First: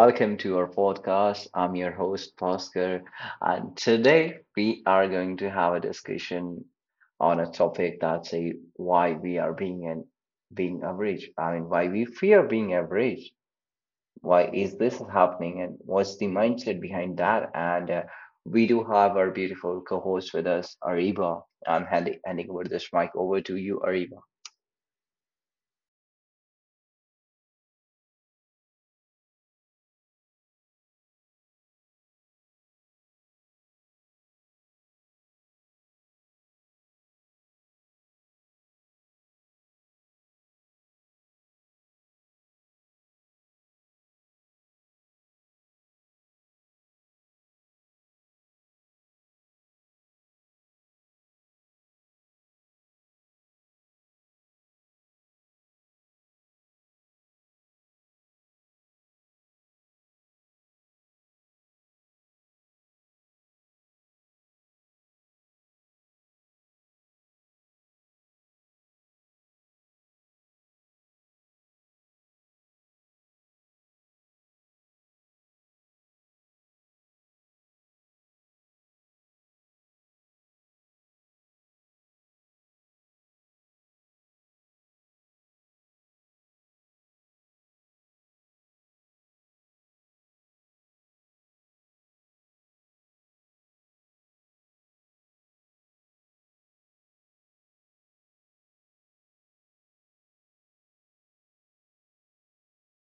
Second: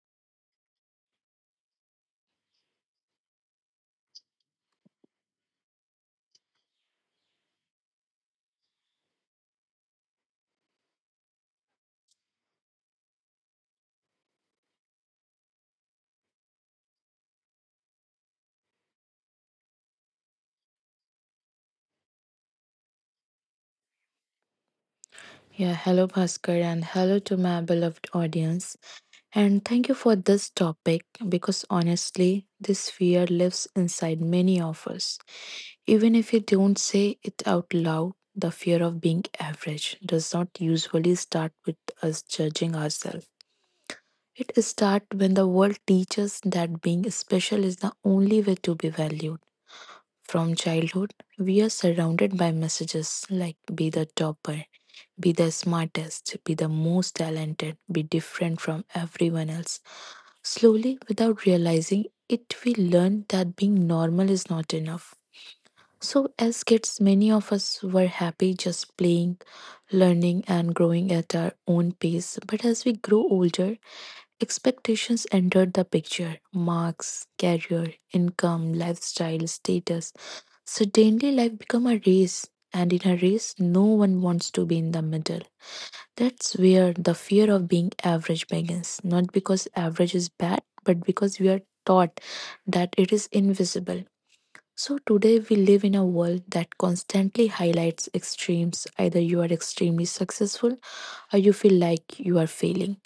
welcome to our podcast. I'm your host, Oscar, and today we are going to have a discussion on a topic that's a why we are being an being average. I mean, why we fear being average. Why is this happening, and what's the mindset behind that? And We do have our beautiful co-host with us, Ariba. I'm handing over this mic over to you, Ariba. Yeah, hello Bhaskar and hello to my beloved audience. And thank you for this topic because honestly, this fear lives inside many of us. Even if you don't say it out loud, the fear of being average does not usually start with us judging ourselves. It starts when the world teaches that being special is the only way to be valued. From childhood, we are surrounded by messages like be the topper, be the smartest, be the most talented, be different from everyone else. Slowly, without realizing it, we learn that being normal is not enough. So, as kids, many of us were happy just playing, learning, and growing at our own pace. But as we grow older, expectations entered the picture marks, career, income, lifestyle, status. Suddenly, life became a race, and in a race, no one wants to be in the middle. That's where the fear of being average begins, not because average is bad, but because we are taught that it is invisible. So today we live in a world that constantly highlights extremes. Either you are extremely successful or you feel like you are failing.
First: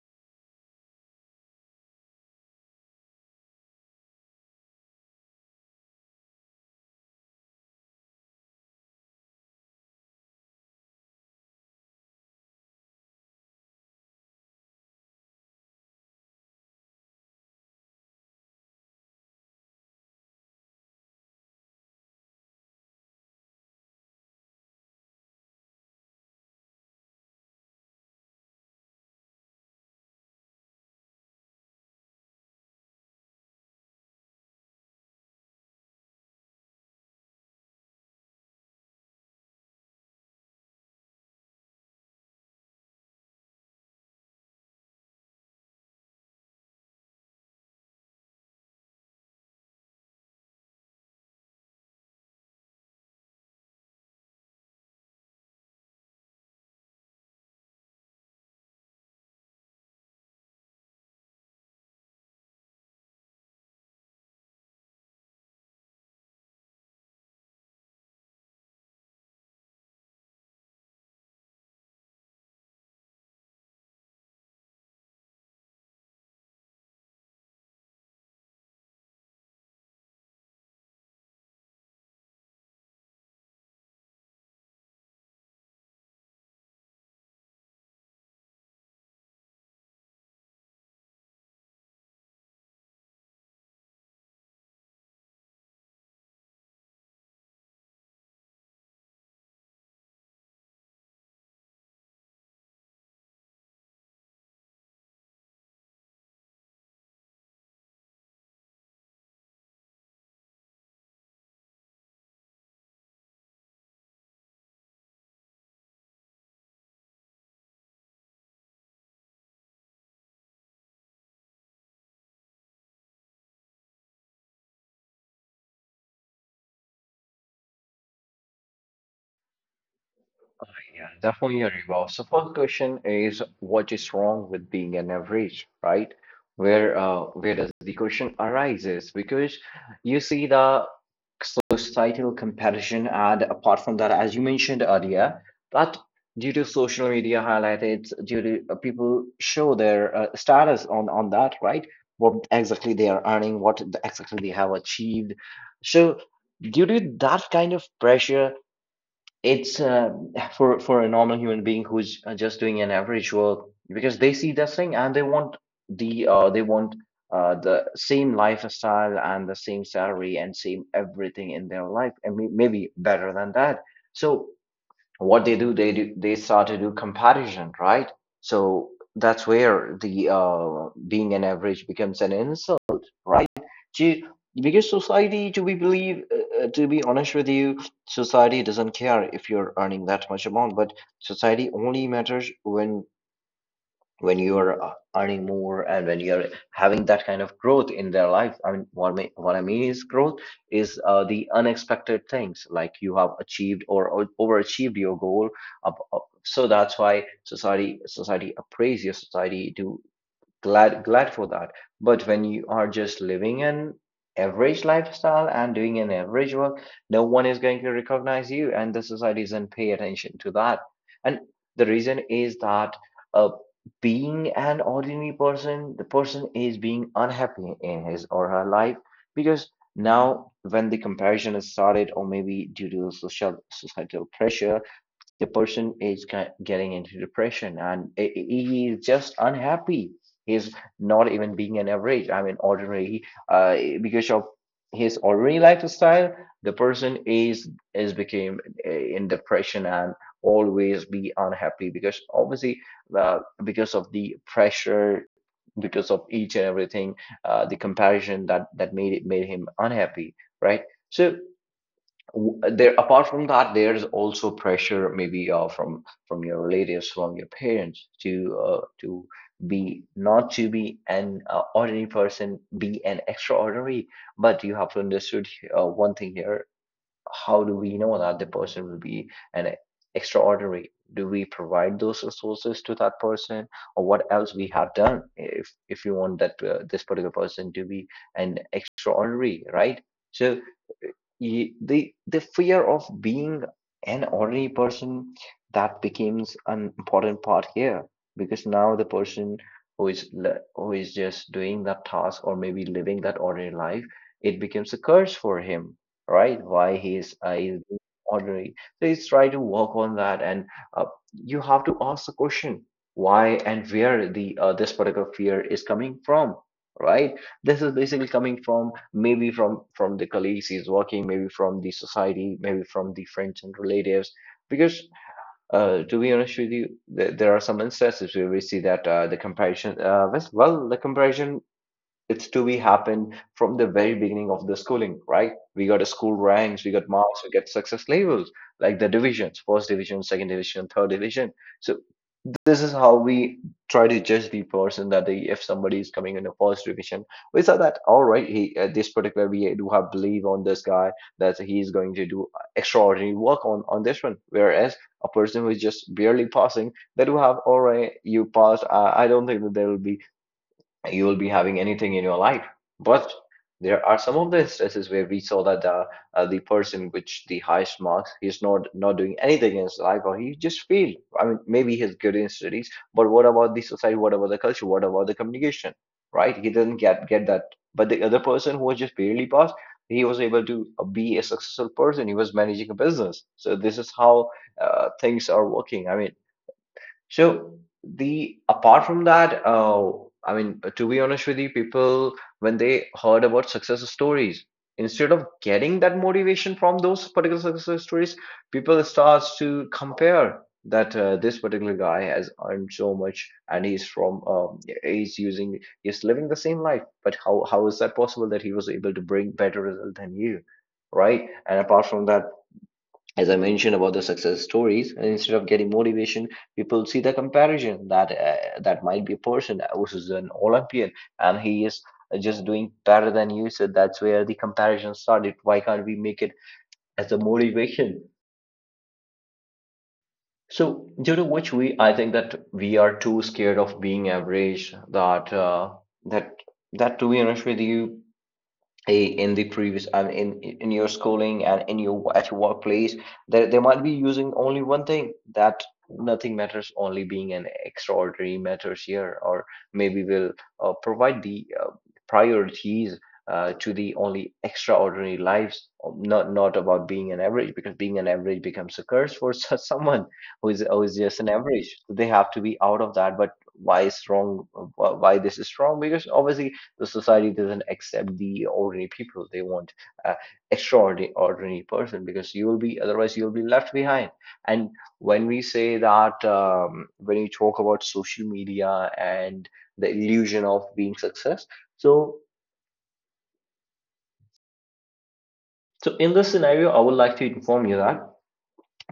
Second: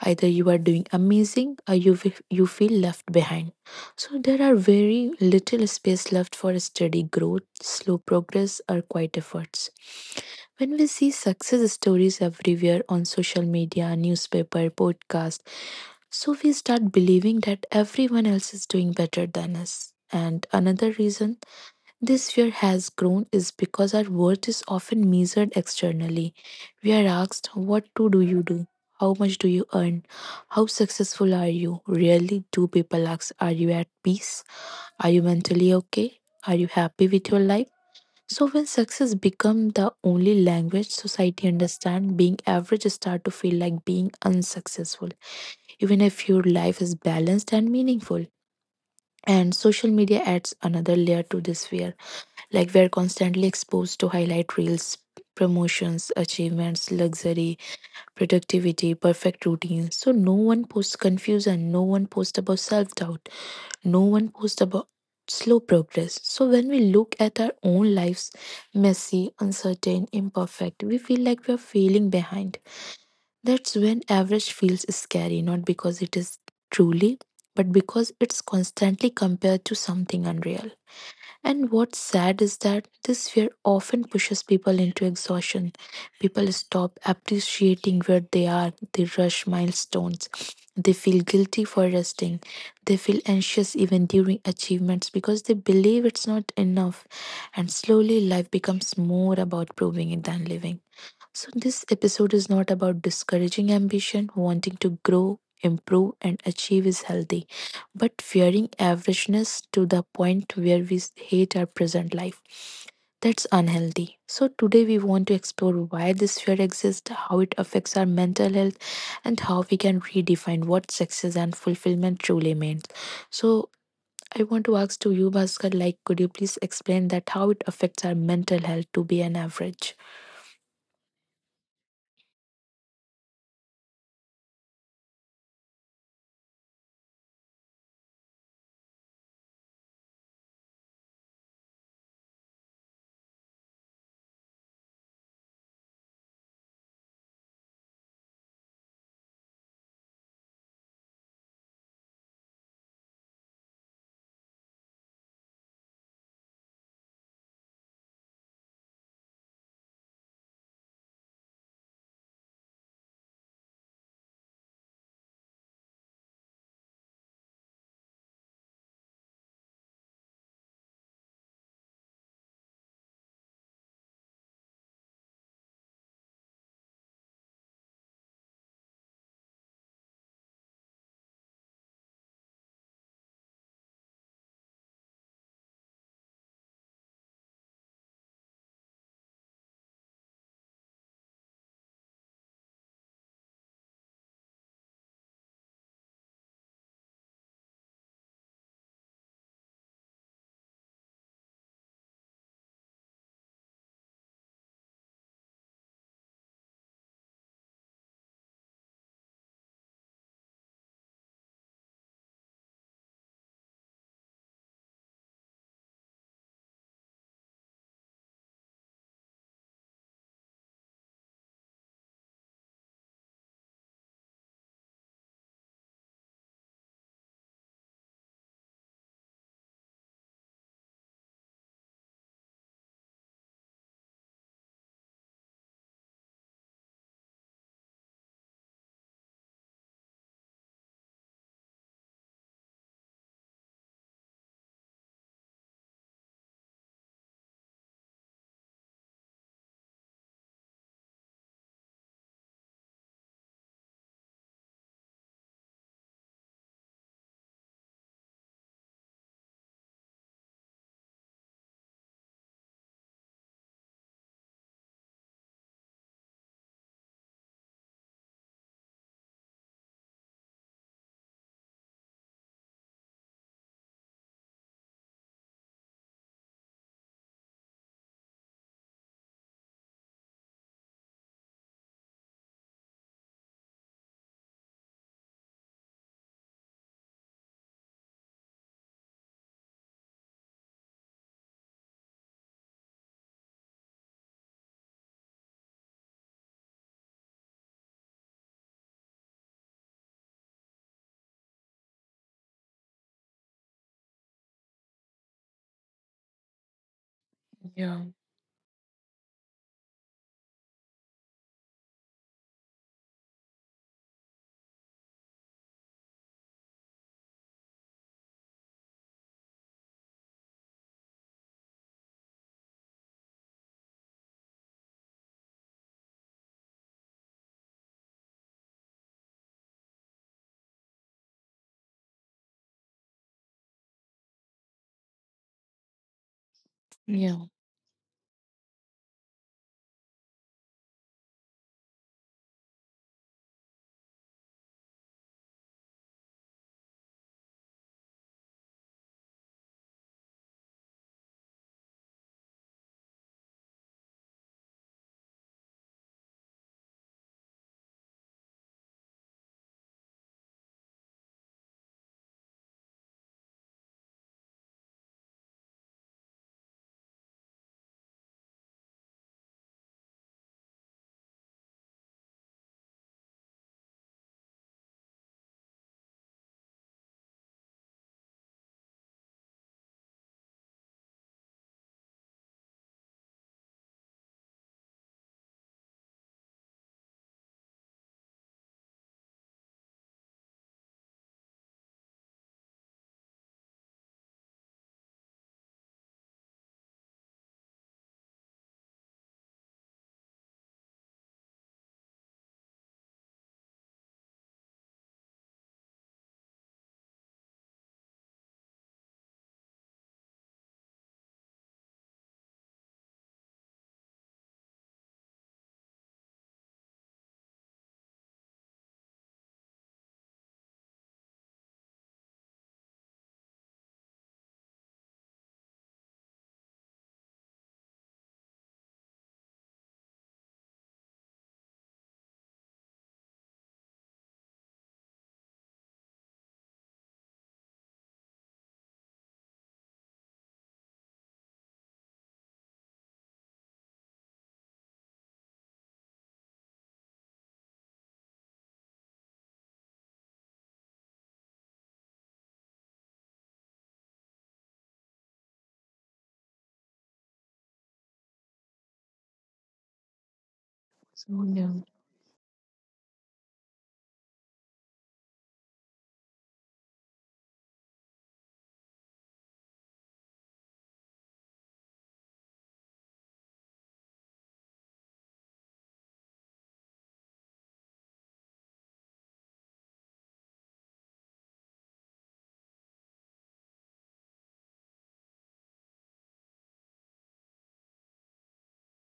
Either you are doing amazing or you feel left behind. So there are very little space left for steady growth, slow progress or quiet efforts. When we see success stories everywhere on social media, newspaper, podcast, so we start believing that everyone else is doing better than us. And another reason this fear has grown is because our worth is often measured externally. We are asked, what to do you do? How much do you earn? How successful are you? Rarely do people ask, are you at peace? Are you mentally okay? Are you happy with your life? So when success become the only language society understand, being average start to feel like being unsuccessful, even if your life is balanced and meaningful. And social media adds another layer to this fear, like we're constantly exposed to highlight reels, promotions, achievements, luxury, productivity, perfect routines. So no one posts confusion, no one posts about self-doubt, no one posts about slow progress. So when we look at our own lives, messy, uncertain, imperfect, we feel like we are failing behind. That's when average feels scary, not because it is truly, but because it's constantly compared to something unreal. And what's sad is that this fear often pushes people into exhaustion. People stop appreciating where they are, they rush milestones. They feel guilty for resting. They feel anxious even during achievements because they believe it's not enough. And slowly, life becomes more about proving it than living. So, this episode is not about discouraging ambition, wanting to grow, improve, and achieve is healthy, but fearing averageness to the point where we hate our present life. That's unhealthy. So, today we want to explore why this fear exists, how it affects our mental health, and how we can redefine what success and fulfillment truly means. So, I want to ask to you, Bhaskar, like, could you please explain that how it affects our mental health to be an average? Yeah, definitely a revolve. So first question is what is wrong with being an average, right? Where does the question arises? Because you see the societal comparison, and apart from that, as you mentioned earlier, that due to social media highlighted, due to people show their status on that, right? What exactly they are earning, what exactly they have achieved. So due to that kind of pressure it's for a normal human being who's just doing an average work because they see this thing, and they want the uh, they want the same lifestyle and the same salary and same everything in their life, and maybe better than that. So what they do, they start to do comparison, right? So that's where the being an average becomes an insult, right? To, because society to be believe to be honest with you, society doesn't care if you're earning that much amount, but society only matters when you're earning more, and when you're having that kind of growth in their life. I mean, what I mean is growth is the unexpected things, like you have achieved or, overachieved your goal, up, up. So that's why society appraise your, society to glad for that. But when you are just living an average lifestyle and doing an average work, no one is going to recognize you, and the society doesn't pay attention to that. And the reason is that uh, being an ordinary person, the person is being unhappy in his or her life, because now when the comparison is started, or maybe due to social societal pressure, the person is getting into depression, and he is just unhappy. He's not even being an average, I mean ordinary. uh, because of his ordinary lifestyle, the person is became in depression and always be unhappy, because obviously, uh, because of the pressure, because of each and everything, the comparison that made it, made him unhappy, right? So there, apart from that, there's also pressure, maybe from your relatives, from your parents, to be, not to be an ordinary person, be an extraordinary. But you have to understood one thing here. How do we know that the person will be an extraordinary? Do we provide those resources to that person, or what else we have done, if you want that this particular person to be an extraordinary, right? So the fear of being an ordinary person, that becomes an important part here, because now the person who is just doing that task or maybe living that ordinary life, it becomes a curse for him, right? Why he is being Yeah, ordinary, so he's trying to work on that. And uh, you have to ask the question, why and where the this particular fear is coming from, right? This is basically coming from maybe from the colleagues he's working, maybe from the society, maybe from the friends and relatives, because to be honest with you, there are some instances where we see that the comparison was- well the comparison, it's to be happened from the very beginning of the schooling, right? We got a school ranks, we got yeah. marks, we got success labels, like the divisions, first division, second division, third division. So this is how we try to judge the person, that they, if somebody is coming in a first division, we saw that, all right, he this particular, we do have belief on this guy that he is going to do extraordinary work on this one, whereas a person who is just barely passing, that do have, all right, you passed, I don't think that there will be, you will be having anything in your life. But there are some of the instances where we saw that the person which the highest marks, he's not doing anything in his life, or he just failed. I mean, maybe he's good in studies, but what about the society? What about the culture? What about the communication? Right? He didn't get that. But the other person who was just barely passed, he was able to be a successful person. He was managing a business. So this is how things are working. I mean, so the, apart from that, I mean, to be honest with you, people, when they heard about success stories, instead of getting that motivation from those particular success stories, people starts to compare that this particular guy has earned so much, and he's from he's using, he's living the same life. But how is that possible that he was able to bring better result than you, right? And apart from that, as I mentioned about the success stories, and instead of getting motivation, people see the comparison that that might be a person who's an Olympian, and he is just doing better than you. So that's where the comparison started. Why can't we make it as a motivation? So due to which we, I think that we are too scared of being average. That that to be honest with you, in the previous, and in your schooling, and in your at your workplace, they might be using only one thing, that nothing matters, only being an extraordinary matters here, or maybe we'll provide the priorities to the only extraordinary lives, not about being an average, because being an average becomes a curse for such someone who is just an So yeah, average, they have to be out of that. But why is wrong, why this is wrong, because obviously the society doesn't accept the ordinary people. They want uh, extraordinary person, because you will be, otherwise you'll be left behind. And when we say that, when you talk about social media and the illusion of being success, so so in this scenario, I would like to inform you that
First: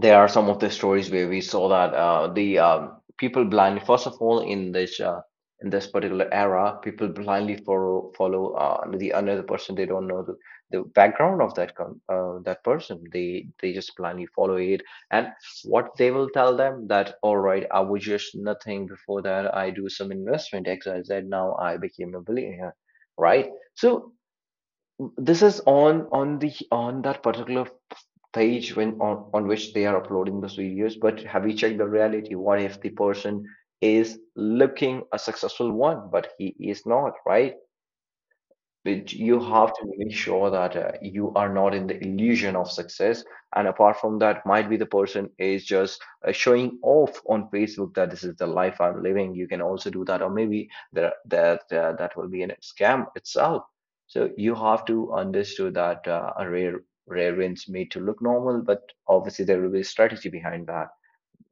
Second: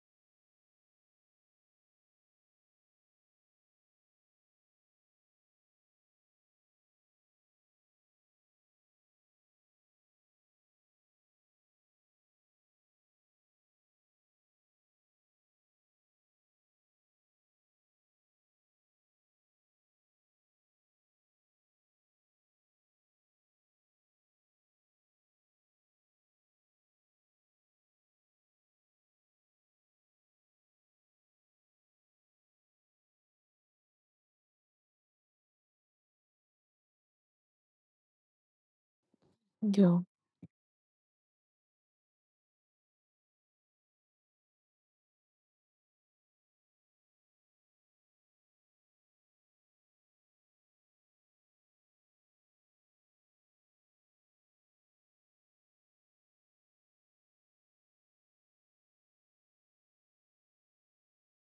there are some of the stories where we saw that the people blindly, first of all, in this particular era, people blindly follow the another person. They don't know the background of that that person, they just blindly follow it, and what they will tell them that, all right, I was just nothing before that, I do some investment XYZ, now I became a billionaire, right? So this is on the, on that particular page when on which they are uploading the videos. But have you checked the reality, what if the person is looking a successful one, but he is not, right? But you have to yeah, make sure that you are not in the illusion of success. And apart from that, might be the person is just showing off on Facebook that this is the life I'm living. You can also do that, or maybe that will be a scam itself. So you have to understand that a rare wins made to look normal, but obviously there will be a strategy behind that.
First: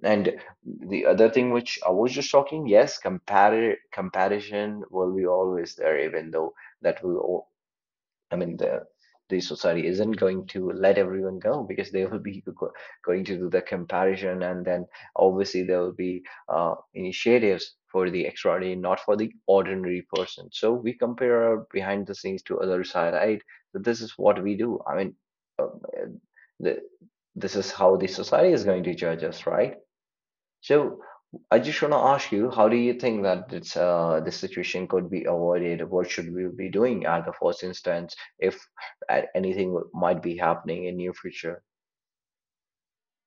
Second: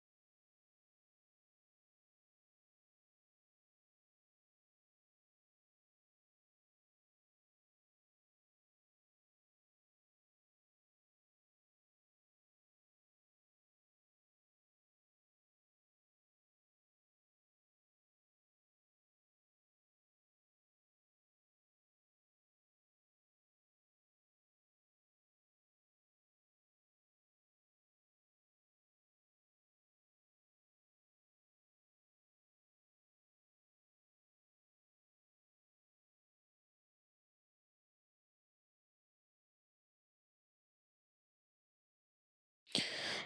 And the other thing which I was just talking, yes, comparison will be always there, even though that will, I mean, the society isn't going to let everyone go, because they will be going to do the comparison, and then obviously there will be initiatives for the extraordinary, not for the ordinary person. So we compare our behind the scenes to other side, right? So this is what we do. I mean, um, uh, the, this is how the society is going to judge us, right? So I just want to ask you, how do you think that it's, this situation could be avoided? What should we be doing at the first instance if might be happening in near future?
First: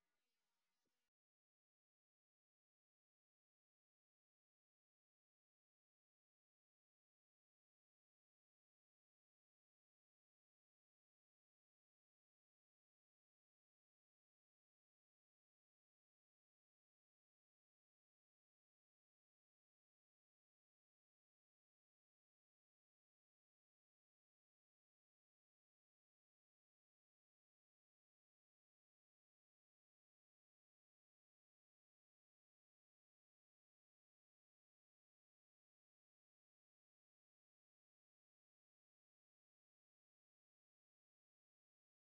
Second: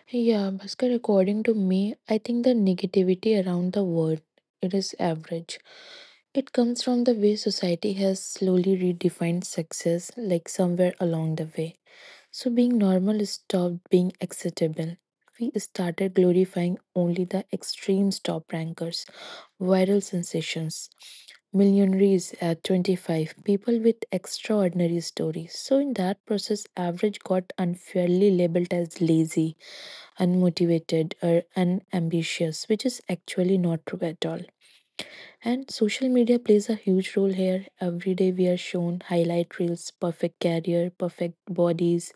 yeah. Bhaskar, according to me, I think the negativity around the word it is average. It comes from the way society has slowly redefined success, like somewhere along the way. So being normal stopped being acceptable. We started glorifying only the extreme top rankers, viral sensations, millionaires at 25, people with extraordinary stories. So, in that process, average got unfairly labeled as lazy, unmotivated, or unambitious, which is actually not true at all. And social media plays a huge role here. Every day we are shown highlight reels, perfect career, perfect bodies,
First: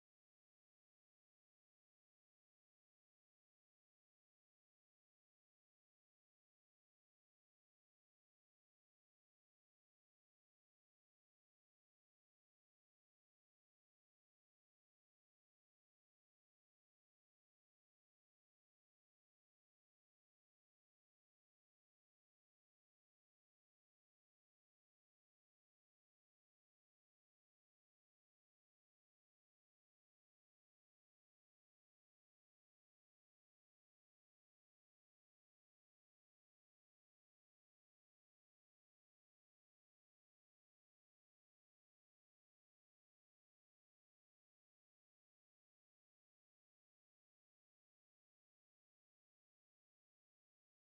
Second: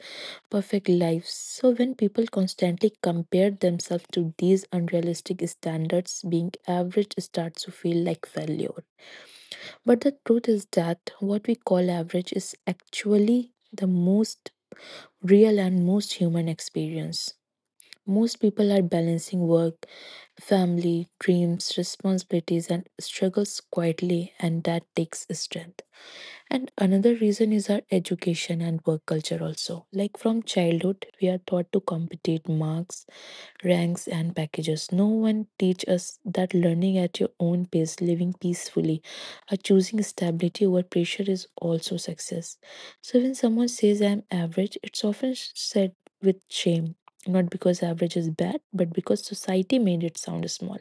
perfect lives. So when people constantly compare themselves to these unrealistic standards, being average starts to feel like failure. But the truth is that what we call average is actually the most real and most human experience. Most people are balancing work, family, dreams, responsibilities, and struggles quietly, and that takes strength. And another reason is our education and work culture also. Like from childhood, we are taught to compete marks, ranks, and packages. No one teach us that learning at your own pace, living peacefully, or choosing stability over pressure is also success. So when someone says I'm average, it's often said with shame. Not because average is bad, but because society made it sound small.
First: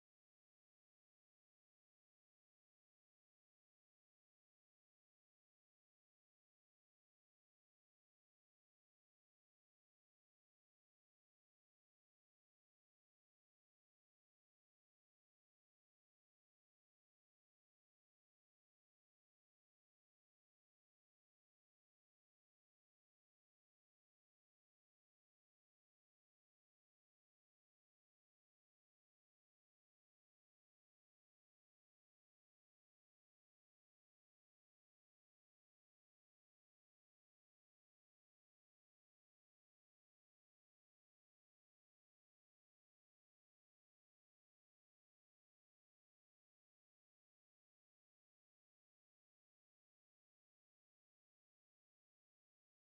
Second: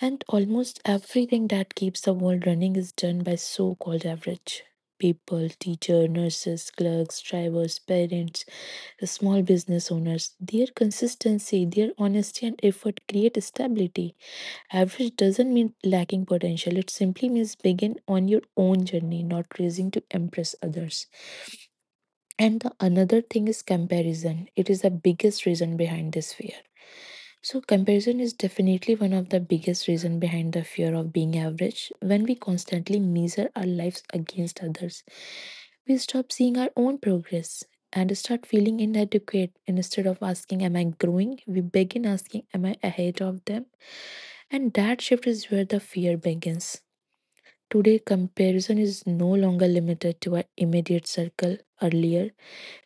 And almost everything that keeps the world running is done by so called average people, teacher, nurses, clerks, drivers, parents, small business owners. Their consistency, their honesty, and effort create stability. Average doesn't mean lacking potential, it simply means begin on your own journey, not racing to impress others. And the another thing is comparison. It is the biggest reason behind this fear. So comparison is definitely one of the biggest reason behind the fear of being average. When we constantly measure our lives against others, we stop seeing our own progress and start feeling inadequate instead of asking am I growing? We begin asking am I ahead of them? And that shift is where the fear begins. Today comparison is no longer limited to our immediate circle. Earlier,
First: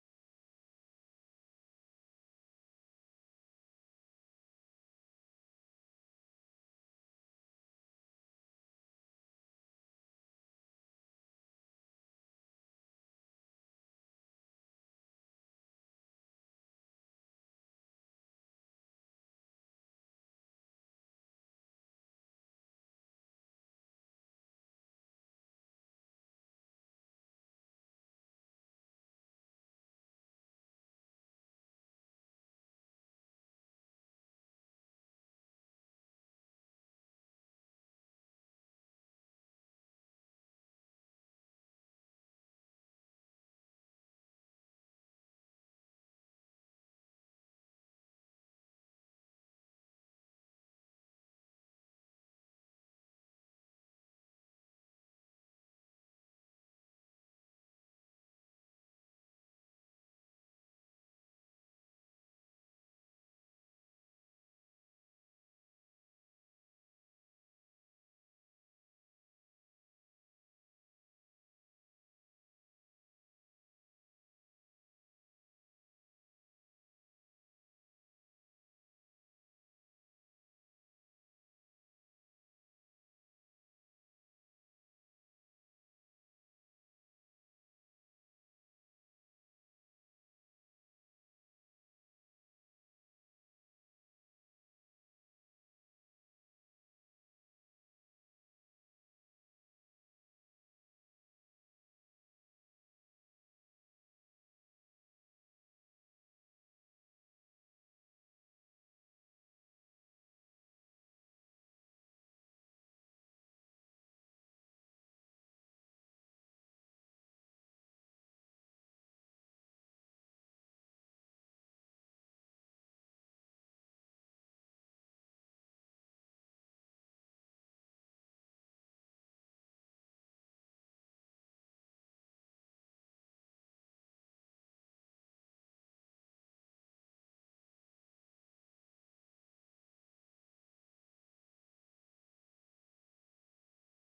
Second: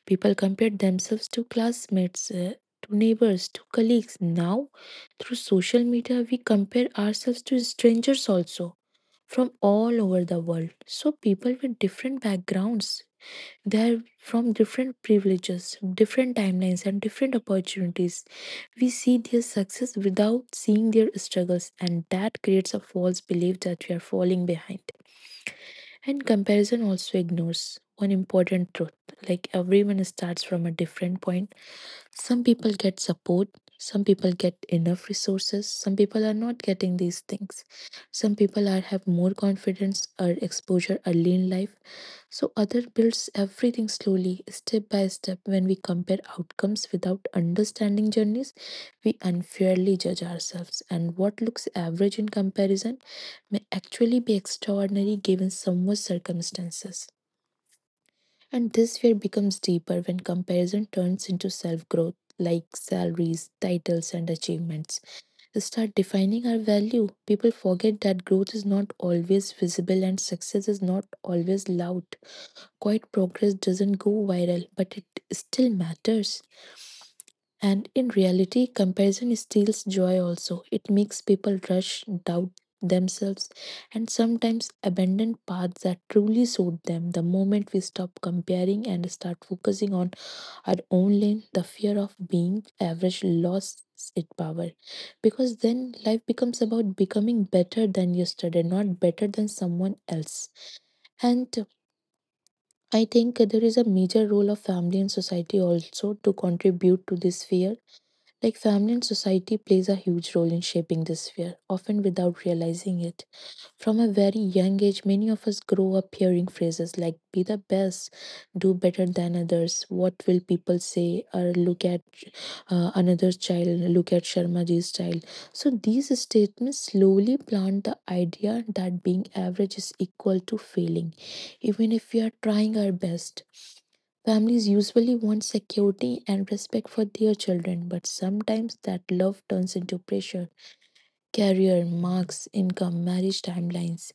people compared themselves to classmates, to neighbors, to colleagues. Now, through social media, we compare ourselves to strangers also from all over the world. So, people with different backgrounds, they're from different privileges, different timelines, and different opportunities. We see their success without seeing their struggles, and that creates a false belief that we are falling behind. And comparison also ignores one important truth, like everyone starts from a different point. Some people get support, some people get enough resources, some people are not getting these things. Some people are have more confidence or exposure early in life, so, other builds everything slowly, step by step. When we compare outcomes without understanding journeys, we unfairly judge ourselves. And what looks average in comparison may actually be extraordinary given someone's circumstances. And this fear becomes deeper when comparison turns into self growth, like salaries, titles, and achievements. We start defining our value. People forget that growth is not always visible and success is not always loud, quiet progress doesn't go viral, but it still matters. And in reality, comparison steals joy also. It makes people rush, doubt themselves, and sometimes abandon paths that truly suit them. The moment we stop comparing and start focusing on our own lane, the fear of being average lost its power, because then life becomes about becoming better than yesterday not better than someone else. And I think there is a major role of family and society also to contribute to this fear. Like family and society plays a huge role in shaping this fear, often without realizing it. From a very young age, many of us grow up hearing phrases like be the best, do better than others, what will people say, or look at another child, look at Sharmaji's child. So these statements slowly plant the idea that being average is equal to failing, even if we are trying our best. Families usually want security and respect for their children, but sometimes that love turns into pressure career, marks, income, marriage timelines.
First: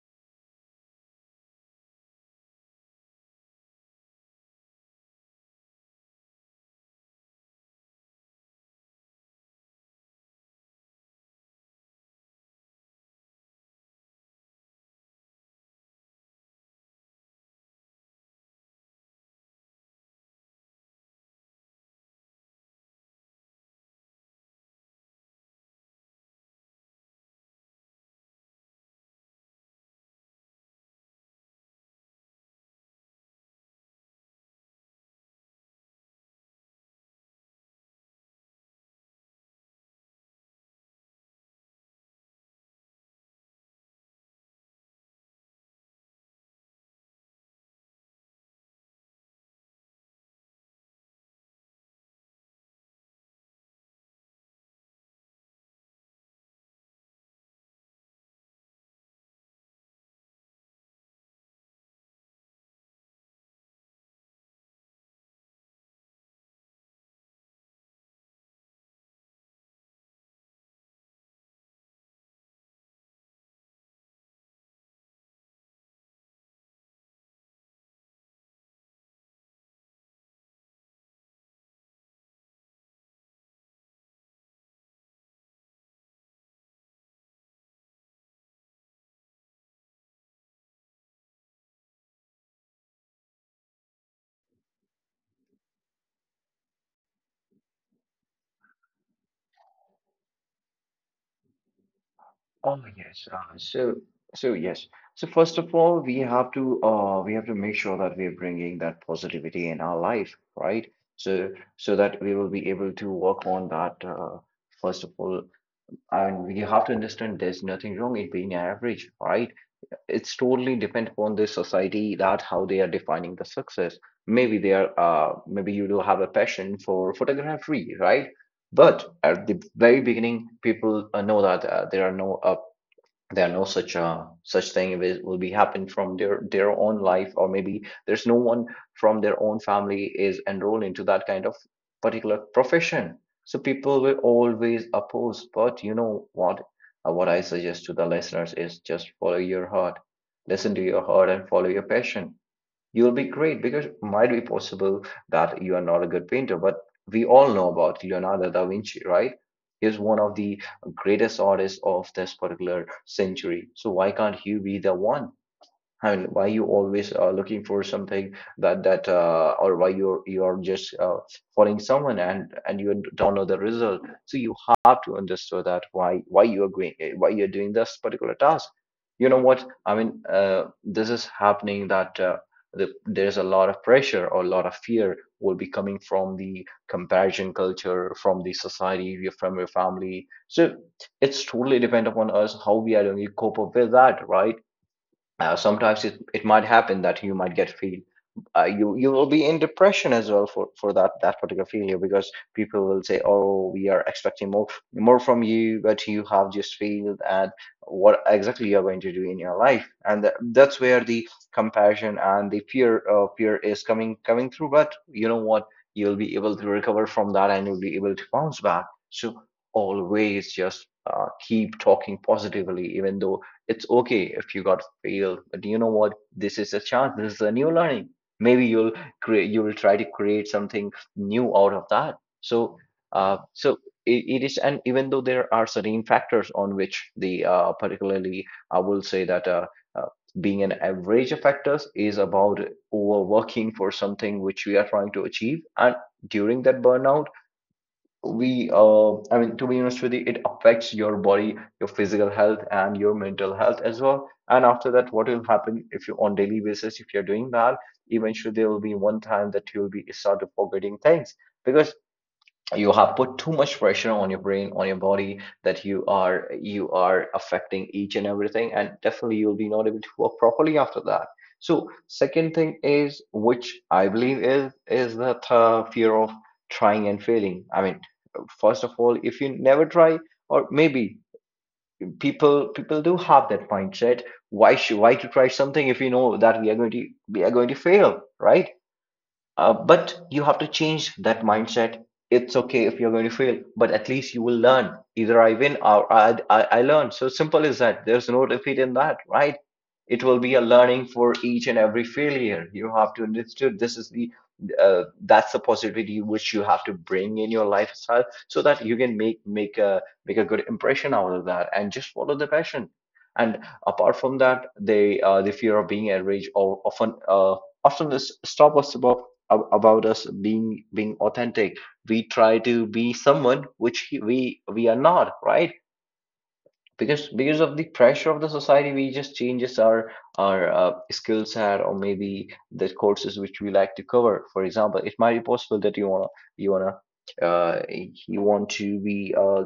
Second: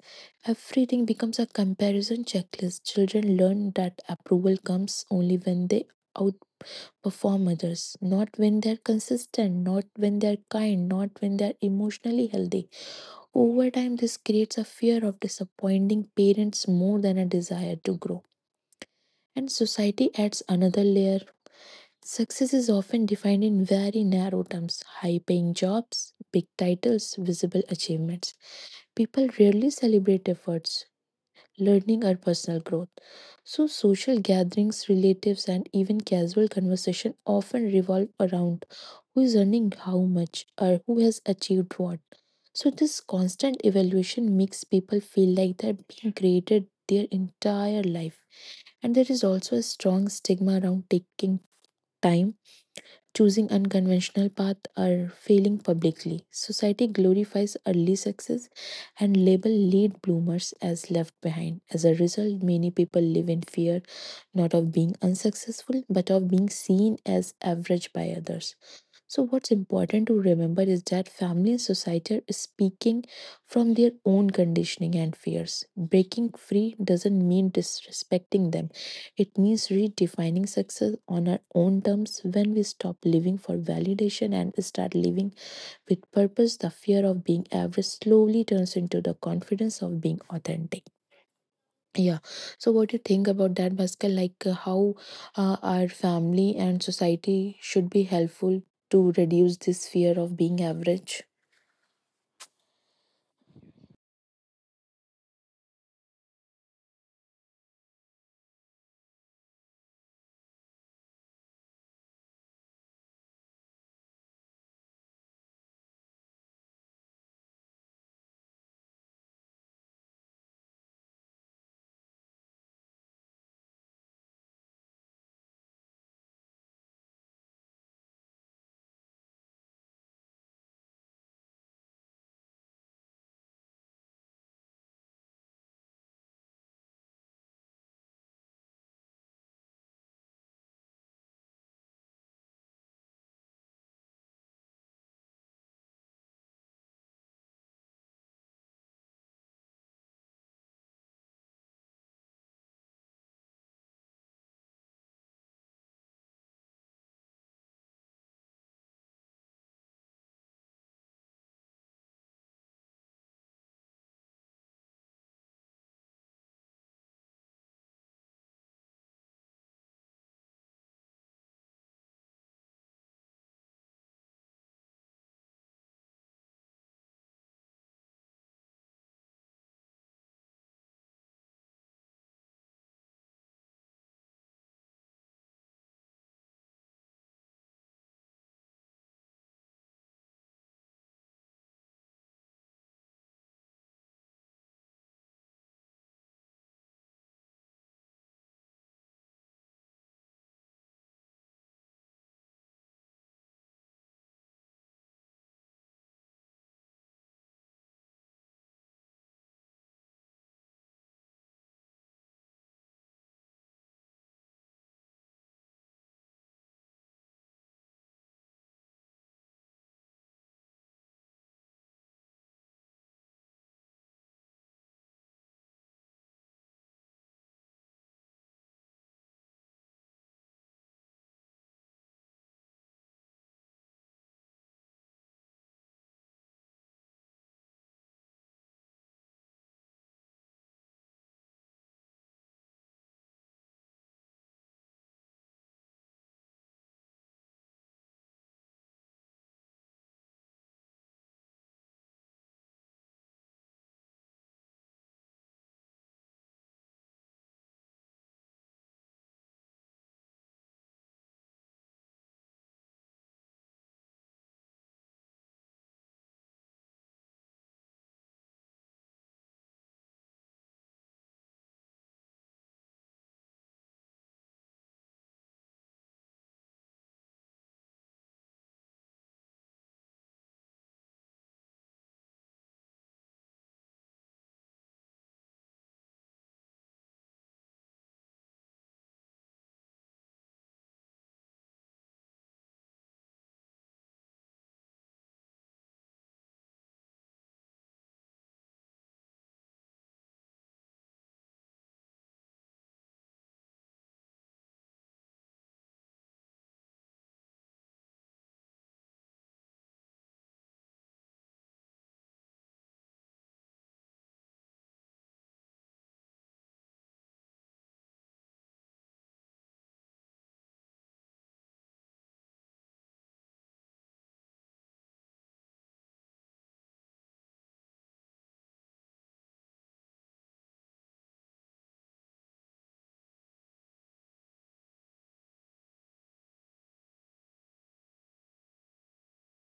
Everything becomes a comparison checklist. Children learn that approval comes only when they outperform others, not when they're consistent, not when they're kind, not when they're emotionally healthy. Over time, this creates a fear of disappointing parents more than a desire to grow. And society adds another layer. Success is often defined in very narrow terms high paying jobs, big titles, visible achievements. People rarely celebrate efforts, learning, or personal growth. So, social gatherings, relatives, and even casual conversation often revolve around who is earning how much or who has achieved what. So, this constant evaluation makes people feel like they're being graded their entire life. And there is also a strong stigma around taking time, choosing unconventional path or failing publicly. Society glorifies early success and label late bloomers as left behind. As a result, many people live in fear not of being unsuccessful but of being seen as average by others. So, what's important to remember is that family and society are speaking from their own conditioning and fears. Breaking free doesn't mean disrespecting them, it means redefining success on our own terms. When we stop living for validation and start living with purpose, the fear of being average slowly turns into the confidence of being authentic. Yeah. So, what do you think about that, Bhaskar? Like, how our family and society should be helpful to reduce this fear of being average? Oh yes. So yes. So first of all, we have to make sure that we're bringing that positivity in our life, right? So so that we will be able to work on that. First of all, and we have to understand there's nothing wrong in being average, right? It's totally depend upon the society that how they are defining the success. Maybe they are maybe you do have a passion for photography, right? But at the very beginning people know that there are no there are no such such thing it will be happen from their own life, or maybe there's no one from their own family is enrolled into that kind of particular profession. So people will always oppose, but you know what? What I suggest to the listeners is just follow your heart, listen to your heart and follow your passion. You'll be great, because it might be possible that you are not a good painter, but we all know about Leonardo da Vinci, right? He's one of the greatest artists of this particular century, so why can't you be the one? I mean, why you always are looking for something that or why you're just following someone, and you don't know the result. So you have to understand that why you are going, why you're doing this particular task. You know what I mean? This is happening that there's a lot of pressure or a lot of fear will be coming from the comparison culture, from the society, from your family. So it's totally depend upon us how we are going to cope up with that, right? Sometimes it might happen that you might get feel, you you will be in depression as well for for that particular failure, because people will say, oh, we are expecting more, more from you, but you have just failed at what exactly you're going to do in your life. And that's where the compassion and the fear, fear is coming through. But you know what? You'll be able to recover from that and you'll be able to bounce back. So always just keep talking positively. Even though it's okay if you got failed, but you know what, this is a chance, this is a new learning. Maybe you'll create, you will try to create something new out of that. So so it is. And even though there are certain factors on which the particularly I will say that uh, being an average of factors is about overworking for something which we are trying to achieve, and during that burnout we I mean, to be honest with you, it affects your body, your physical health, and your mental health as well. And after that, what will happen if you on daily basis, if you're doing that, eventually there will be one time that you will be start to forgetting things, because you have put too much pressure on your brain, on your body, that you are affecting each and everything, and definitely you'll be not able to work properly after that. So second thing is, which I believe is the fear of trying and failing. I mean, first of all, if you never try, or maybe people do have that mindset, why should, why to try something if you know that we are going to fail, right? But you have to change that mindset. It's okay if you're going to fail, but at least you will learn. Either I win or I learn. So simple is that. There's no defeat in that, right? It will be a learning for each and every failure. You have to understand this is the, that's the positivity which you have to bring in your lifestyle so that you can make a make a good impression out of that, and just follow the passion. And apart from that, the fear of being average, or often often stop us about about us being authentic. We try to be someone which we are not, right? Because of the pressure of the society, we just changes our our skill set, or maybe the courses which we like to cover. For example, it might be possible that uh, you want to be a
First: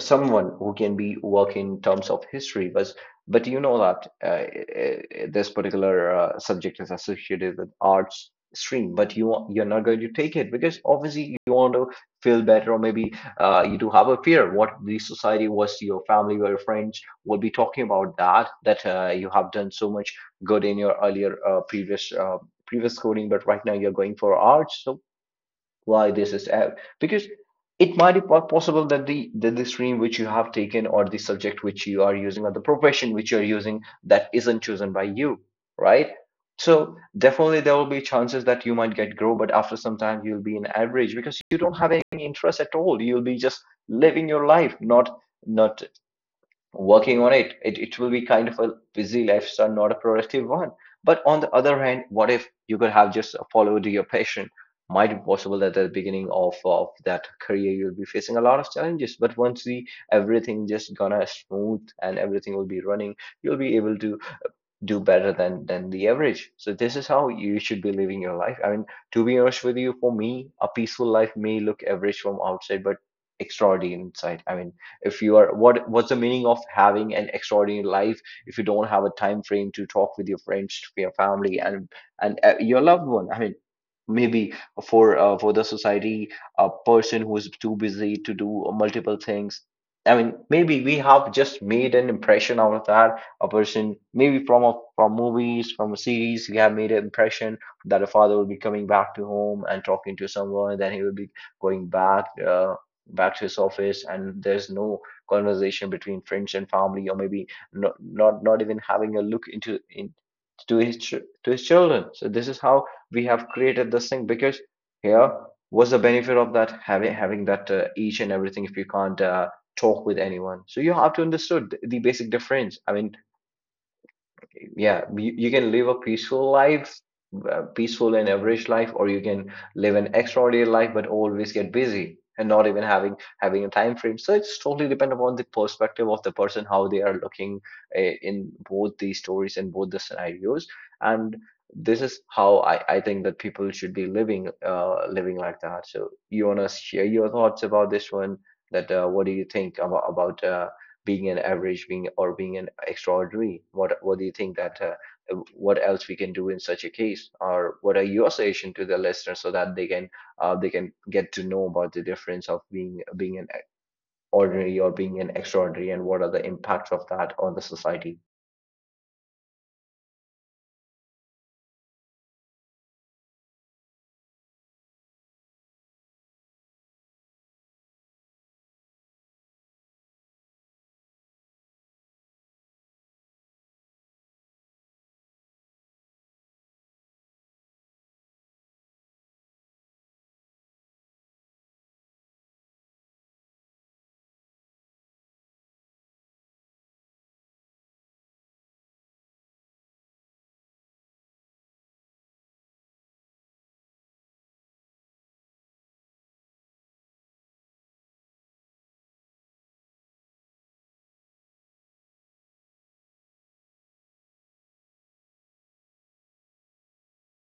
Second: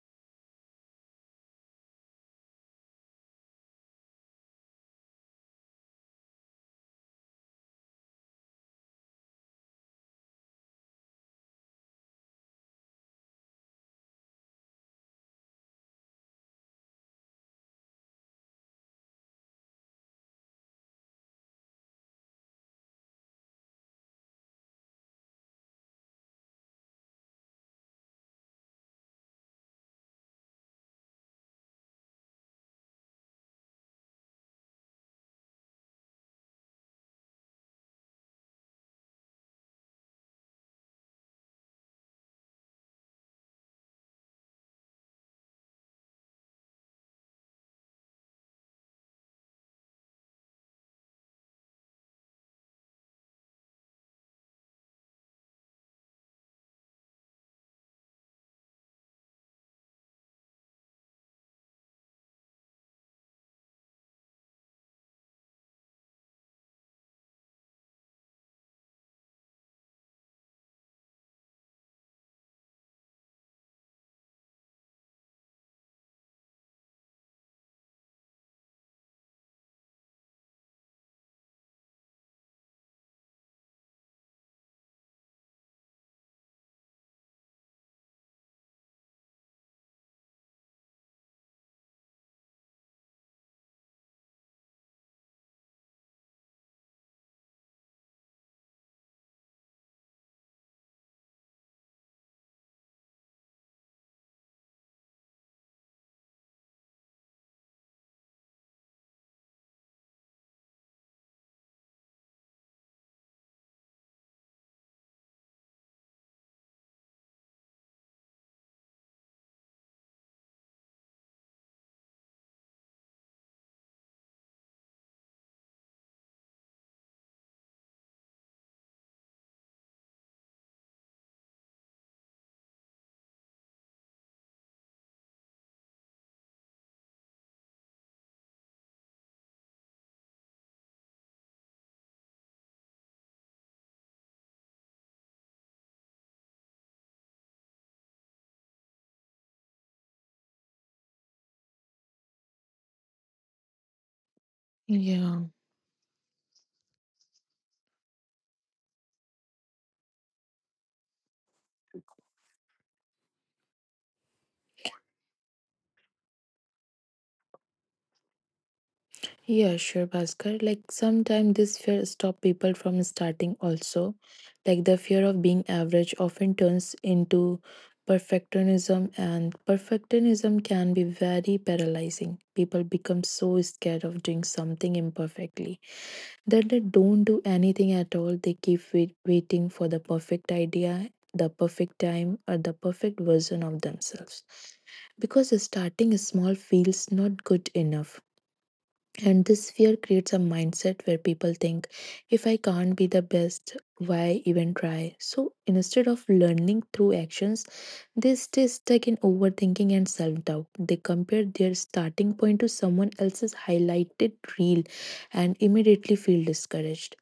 someone who can be work in terms of history, but you know that this particular subject is associated with arts stream, but you're not going to take it because obviously you want to feel better. Or maybe you do have a fear what the society was, your family or your friends will be talking about, that that you have done so much good in your earlier previous previous coding, but right now you're going for arts. So why this is app? Because it might be possible that the stream which you have taken, or the subject which you are using, or the profession which you are using, that isn't chosen by you, right? So definitely there will be chances that you might get grow, but after some time you'll be an average, because you don't have any interest at all. You'll be just living your life, not working on it. It will be kind of a busy lifestyle, not a productive one. But on the other hand, what if you could have just followed your passion? Might be possible that at the beginning of that career you'll be facing a lot of challenges, but once the everything just gonna smooth and everything will be running, you'll be able to do better than the average. So this is how you should be living your life. I mean, to be honest with you, for me a peaceful life may look average from outside but extraordinary inside. I mean, if you are, what what's the meaning of having an extraordinary life if you don't have a time frame to talk with your friends, to your family, and your loved one? I mean, maybe for the society a person who is too busy to do multiple things, I mean, maybe we have just made an impression out of that, a person, maybe from from movies, from a series, we have made an impression that a father will be coming back to home and talking to someone, then he will be going back back to his office, and there's no conversation between friends and family. Or maybe not even having a look to his to his children. So this is how we have created this thing, because here was the benefit of that having that each and everything. If you can't talk with anyone, so you have to understand the basic difference. I mean, yeah, you can live a peaceful life, peaceful and average life, or you can live an extraordinary life but always get busy and not even having a time frame. So it's totally depend upon the perspective of the person how they are looking in both these stories and both the scenarios. And this is how I think that people should be living, living like that. So you want to share your thoughts about this one, that what do you think about being an average being, or being an extraordinary? What do you think that Yeah. what else we can do in such a case, or what are your suggestion to the listeners, so that they can get to know about the difference of being an ordinary or being an extraordinary, and what are the impacts of that on the society? Yeah, sure, Bhaskar. Like, sometimes this fear stop people from starting also. Like, the fear of being average often turns into perfectionism, and perfectionism can be very paralyzing. People become so scared of doing something imperfectly that they don't do anything at all. They keep waiting for the perfect idea, the perfect time, or the perfect version of themselves. Because starting small feels not good enough. And this fear creates a mindset where people think, if I can't be the best, why even try? So instead of learning through actions, they stay stuck in overthinking and self doubt. They compare their starting point to someone else's highlighted reel and immediately feel discouraged.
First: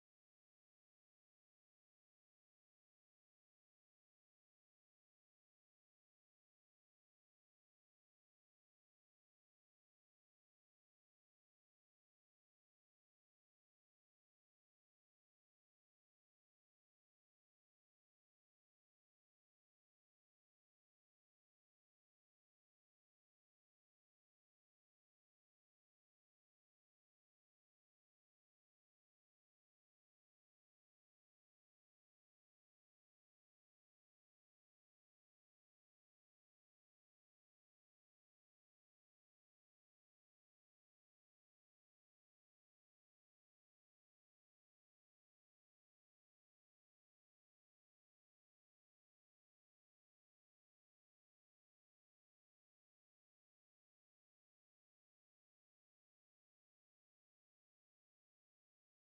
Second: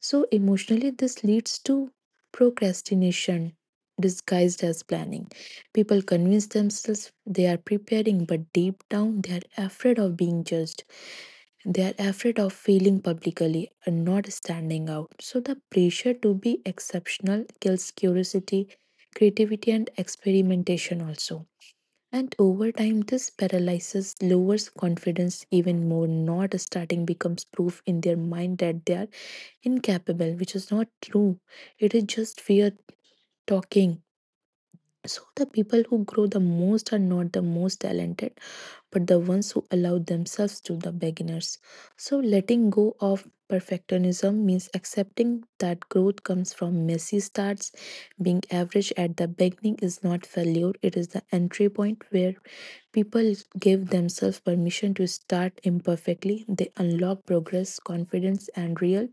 So, emotionally, this leads to procrastination disguised as planning. People convince themselves they are preparing, but deep down, they are afraid of being judged. They are afraid of failing publicly and not standing out. So the pressure to be exceptional kills curiosity, creativity, and experimentation also. And over time, this paralyzes lowers confidence even more. Not starting becomes proof in their mind that they are incapable, which is not true. It is just fear talking. So the people who grow the most are not the most talented but the ones who allow themselves to the beginners. So letting go of perfectionism means accepting that growth comes from messy starts. Being average at the beginning is not failure, it is the entry point where people give themselves permission to start imperfectly. They unlock progress, confidence, and real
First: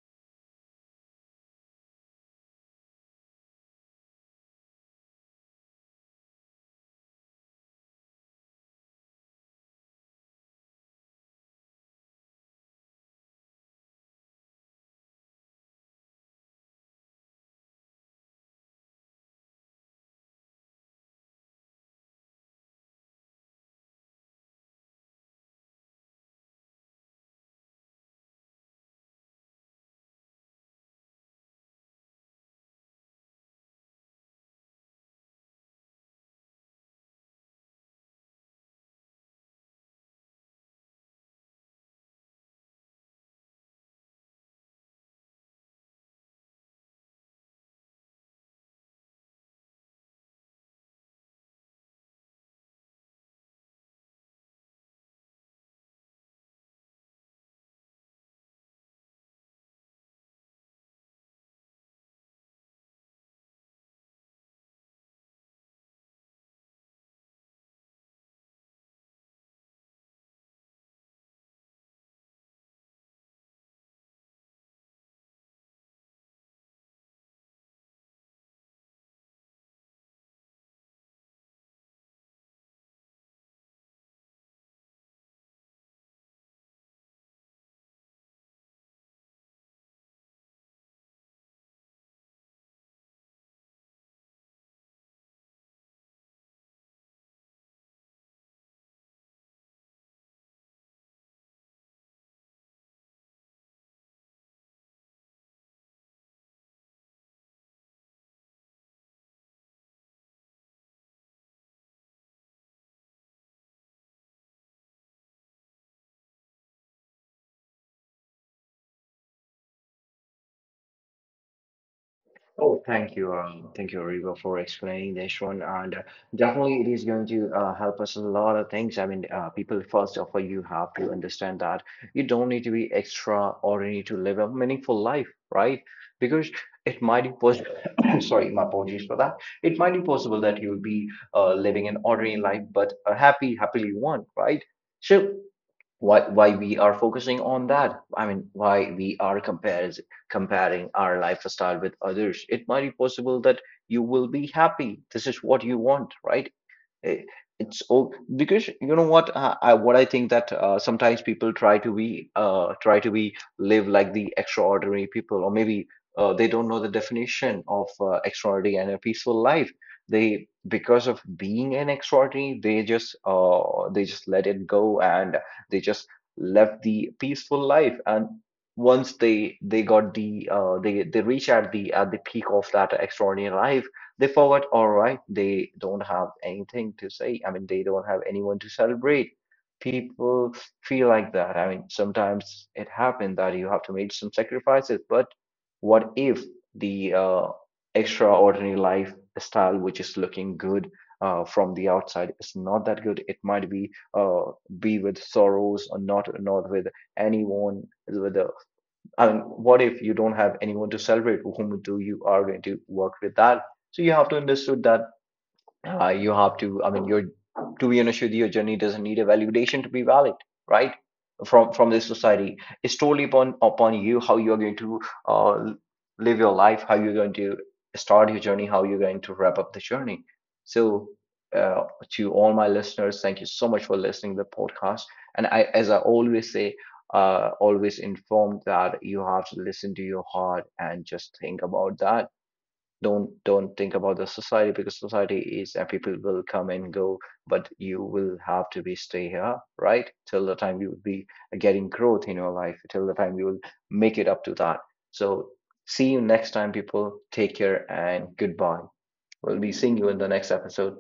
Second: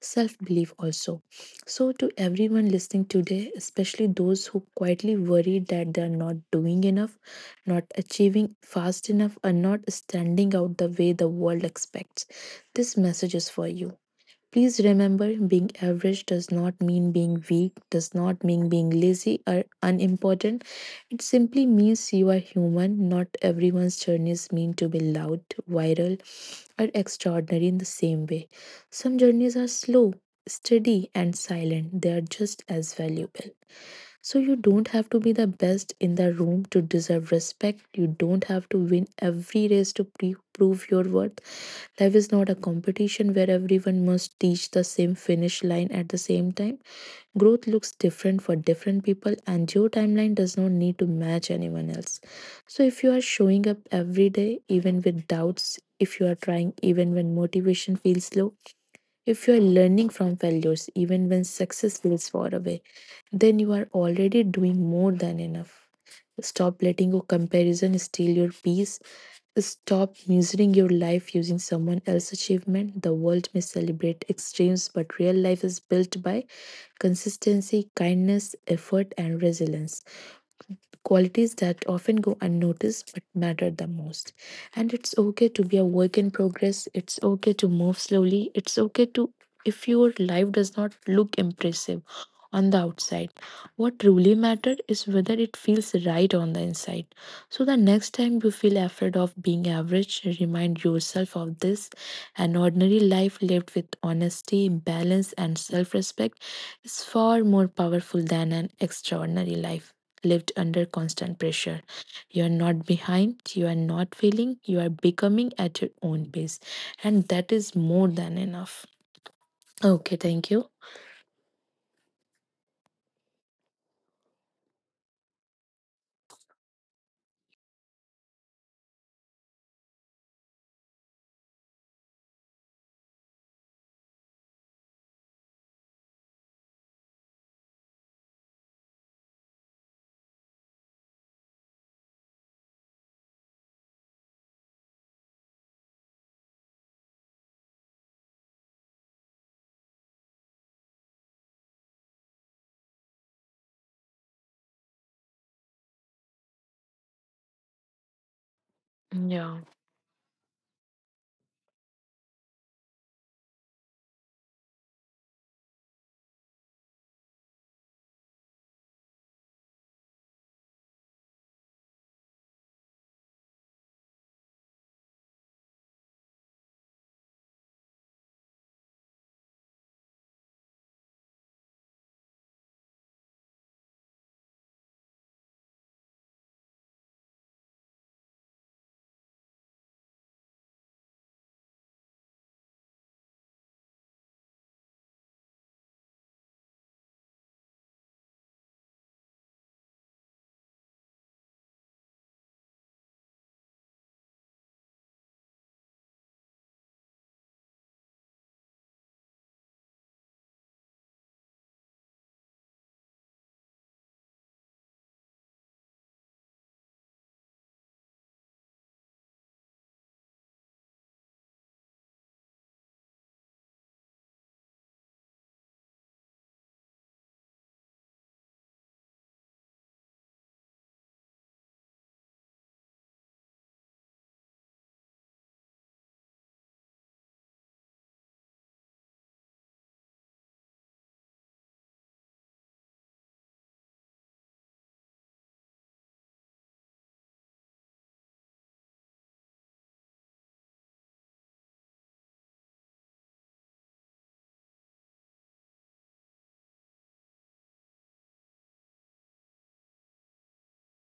self belief also. So, to everyone listening today, especially those who quietly worry that they are not doing enough, not achieving fast enough, or not standing out the way the world expects, this message is for you. Please remember being average does not mean being weak, does not mean being lazy or unimportant, it simply means you are human. Not everyone's journeys mean to be loud, viral, or extraordinary in the same way. Some journeys are slow, steady, and silent. They are just as valuable. So you don't have to be the best in the room to deserve respect. You don't have to win every race to prove your worth. Life is not a competition where everyone must reach the same finish line at the same time. Growth looks different for different people, and your timeline does not need to match anyone else. So, if you are showing up every day, even with doubts, if you are trying even when motivation feels low, if you are learning from failures, even when success feels far away, then you are already doing more than enough. Stop letting your comparison steal your peace. Stop measuring your life using someone else's achievement. The world may celebrate extremes, but real life is built by consistency, kindness, effort, and resilience. Qualities that often go unnoticed but matter the most. And it's okay to be a work in progress. It's okay to move slowly. It's okay to if your life does not look impressive on the outside. What truly matters is whether it feels right on the inside. So the next time you feel afraid of being average, remind yourself of this. An ordinary life lived with honesty, balance, and self respect is far more powerful than an extraordinary life lived under constant pressure. You are not behind, you are not failing, you are becoming at your own pace, and that is more than enough. Okay, thank you. Oh, thank you. Thank you, Rigo, for explaining this one. And definitely, it is going to help us a lot of things. I mean, people, first of all, you have to understand that you don't need to be extraordinary to live a meaningful life, right? Because it might be possible, sorry, my apologies for that. It might be possible that you'll be living an ordinary life, but a happy, happily one, right? So, why we are focusing on that? I mean, why we are compares, comparing our lifestyle with others? It might be possible that you will be happy, this is what you want, right? I- it's all because you know what, Yeah. I, what I think that sometimes people try to be, try to be live like the extraordinary people, or maybe they don't know the definition of extraordinary and a peaceful life. They, because of being an extraordinary, they just let it go, and they just left the peaceful life. And once they got the, they reach at the peak of that extraordinary life, they forgot, all right, they don't have anything to say. I mean, they don't have anyone to celebrate. People feel like that. I mean, sometimes it happens that you have to make some sacrifices, but what if the extraordinary lifestyle, which is looking good from the outside, is not that good? It might be with sorrows, or not with anyone, with I mean, what if you don't have anyone to celebrate, whom do you are going to work with that? So you have to understood that you have to, I mean, your, to be honest with you, your journey doesn't need a validation to be valid, right? From this society. It's totally upon upon you how you're going to uh, live your life, how you're going to start your journey, how you're going to wrap up the journey. So uh, to all my listeners, thank you so much for listening to the podcast. And I as I always say, always informed that you have to listen to your heart and just think about that. Don't think about the society, because society is, and people will come and go, but you will have to be stay here, right, till the time you will be getting growth in your life, till the time you will make it up to that. So see you next time, people, take care, and goodbye. We'll be seeing you in the next episode.